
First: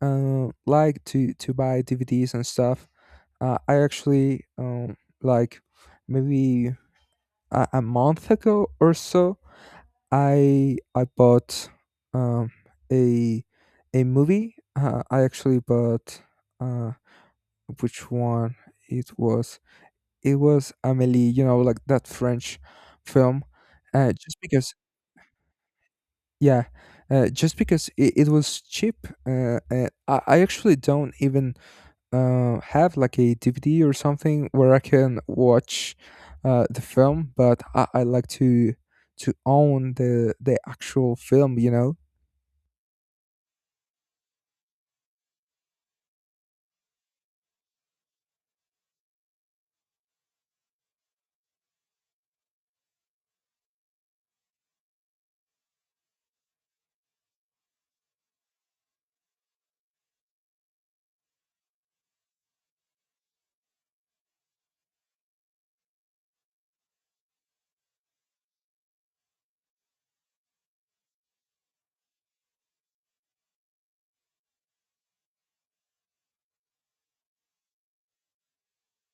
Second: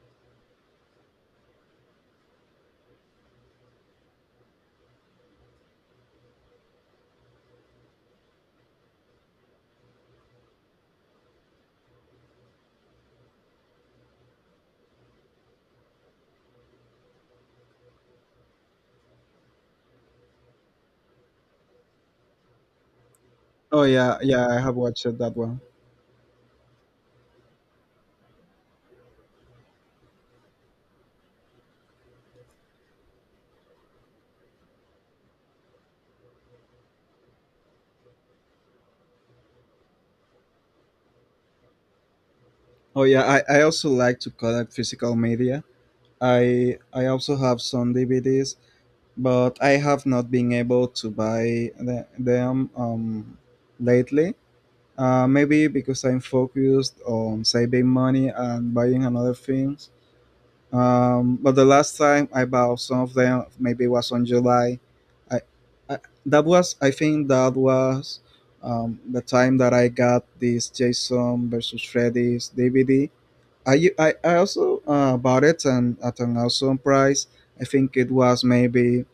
Speaker 2: uh, like to to buy dvds and stuff. uh, I actually um like maybe a, a month ago or so i i bought um a a movie. Uh, I actually bought uh which one it was It was Amélie, you know, like that French film,
Speaker 1: Oh
Speaker 2: uh,
Speaker 1: yeah,
Speaker 2: just
Speaker 1: yeah, I
Speaker 2: because,
Speaker 1: have watched that one.
Speaker 2: yeah, uh, just because it, it was cheap. Uh, and I, I actually don't even uh, have like a D V D or something where I can watch uh, the film, but I, I like to to own the the actual film, you know.
Speaker 1: Oh yeah, I, I also like to collect physical media. I I also have some D V Ds, but I have not been able to buy the, them, um, lately. Uh, maybe because I'm focused on saving money and buying another things. Um, but the last time I bought some of them, maybe it was on July. I, I that was I think that was um, the time that I got this Jason versus Freddy's D V D. I, u- I, I also uh, bought it and at an awesome price. I think it was maybe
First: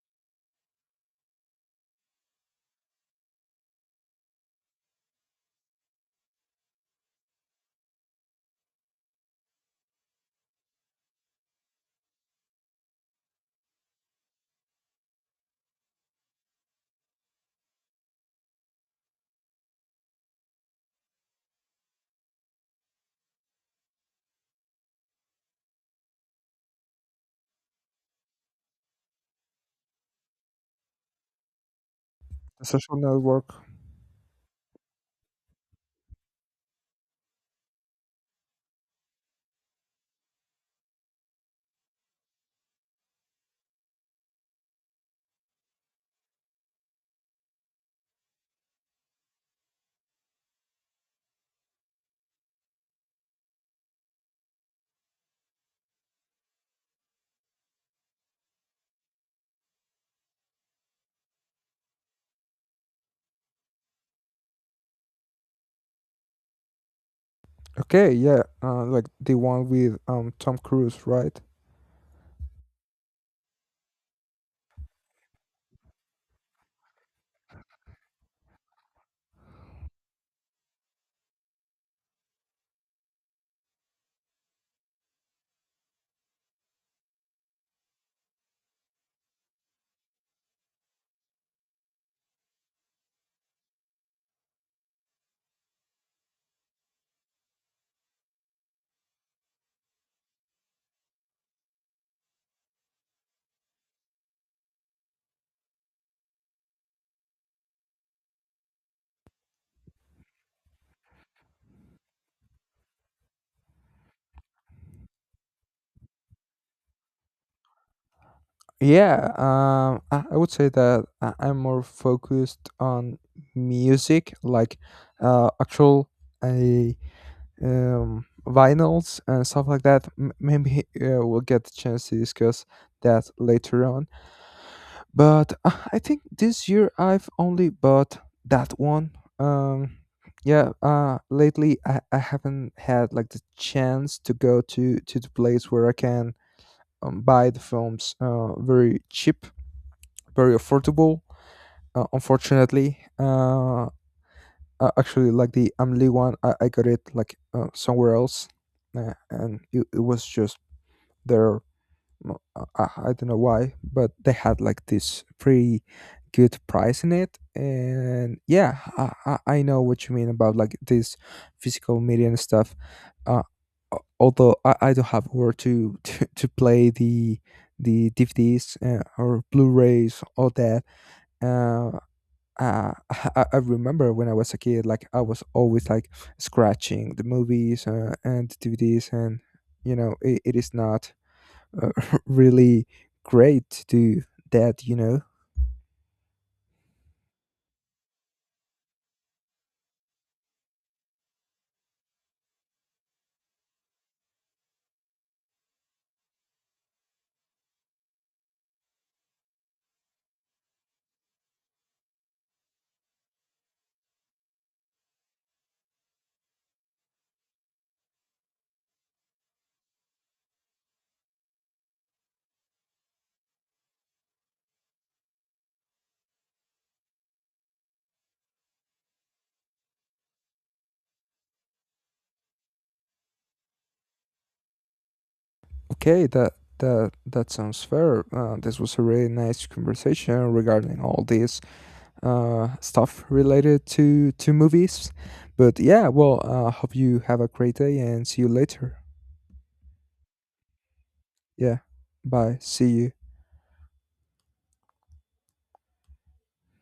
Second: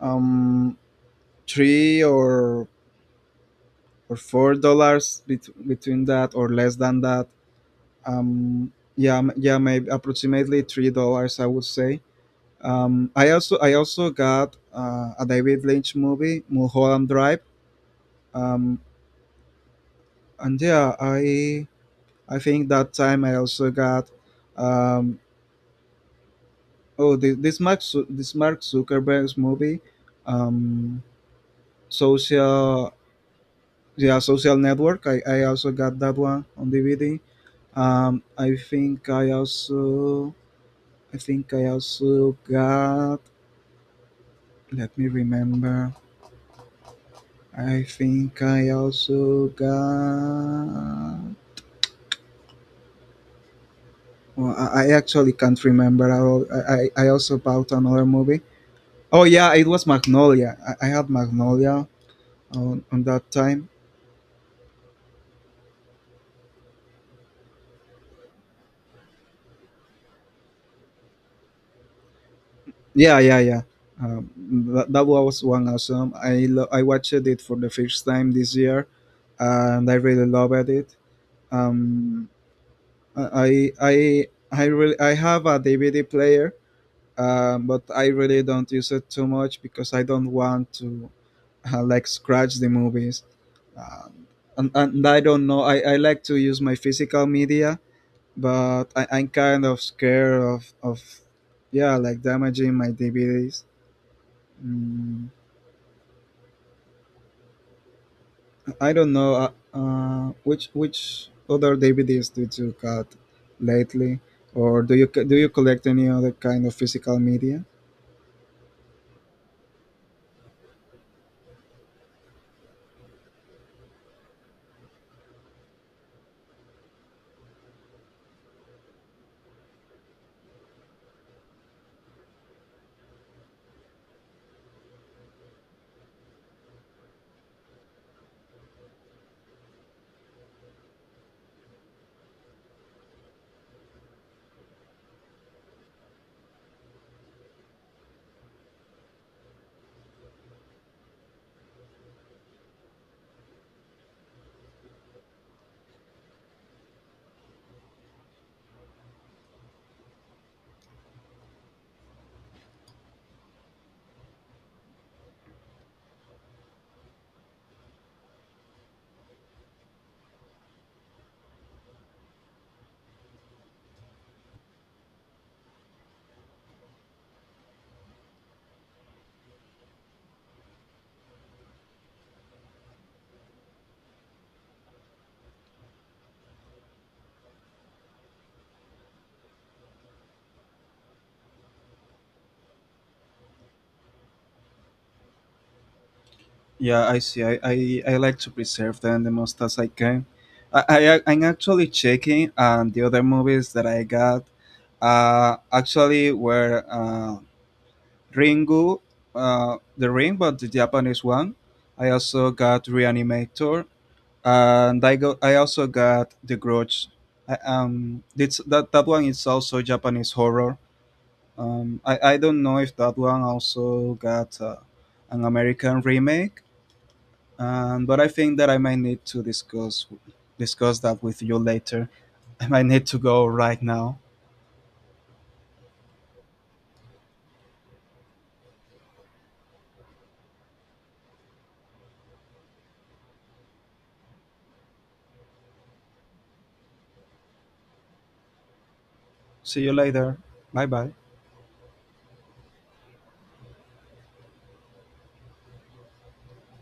Speaker 1: um, three or or four dollars bet- between that or less than that. Um, yeah, m- yeah, maybe approximately three dollars, I would say. Um, I also I also got uh, a David Lynch movie, Mulholland Drive. Um, and yeah, I I think that time I also got um, oh, the, this Mark Zu- this Mark Zuckerberg's movie, um,
Speaker 2: The
Speaker 1: social
Speaker 2: Social Network.
Speaker 1: yeah, social network. I, I also got that one on D V D. Um, I think I also I think I also got. Let me remember. I think I also got. Well, I, I actually can't remember. I, al- I I I also bought another movie. Oh yeah, it was Magnolia. I, I had Magnolia on, on that time.
Speaker 2: Okay, yeah, uh, like the one with um Tom Cruise, right?
Speaker 1: Yeah, yeah, yeah. Um, that, that was one awesome. I lo- I watched it for the first time this year, and I really loved it. Um, I I I really I have a D V D player, um, but I really don't use it too much because I don't want to uh, like scratch the movies. Um, and, and I don't know. I, I like to use my physical media, but I, I'm kind of scared of of yeah, like damaging my D V Ds. Mm, I don't know uh, uh, which which other D V Ds did you got lately, or do you do you collect any other kind of physical media?
Speaker 2: Yeah, um, I, I would say that I, I'm more focused on music, like uh, actual uh, um, vinyls and stuff like that. M- maybe uh, we'll get the chance to discuss that later on. But uh, I think this year I've only bought that one. Um, yeah, uh, lately I, I haven't had like the chance to go to to the place where I can um, buy the films uh, very cheap, very affordable. Uh, unfortunately, uh, uh, actually, like the Amli one, I, I got it like uh, somewhere else, uh, and it, it was just there. Uh, I, I don't know why, but they had like this pretty good price in it. And yeah, I, I, I know what you mean about like this physical media and stuff. Uh, al- Although I, I don't have where to, to to play the the D V Ds uh, or Blu-rays, all that. Uh, uh, I, I remember when I was a kid, like I was always like scratching the movies uh, and the D V Ds, and you know, it, it is not uh, really great to do that. You know,
Speaker 1: Yeah, I see. I, I, I like to preserve them the most as I can. I, I I'm actually checking, and the other movies that I got uh, actually were uh, Ringu, uh, the Ring, but the Japanese one. I also got Reanimator, and I go. I also got The Grudge. I, um, it's, that that one is also Japanese horror. Um, I I don't know if that one also got uh, an American remake. Um, but I think that I might need to discuss discuss that with you later. I might need to go right now.
Speaker 2: okay, that that that sounds fair. Uh, this was a really nice conversation regarding all this uh, stuff related to to movies. But yeah, well, uh, hope you have a great day, and see you later.
Speaker 1: See you later. Bye bye.
Speaker 2: Yeah, bye. See you.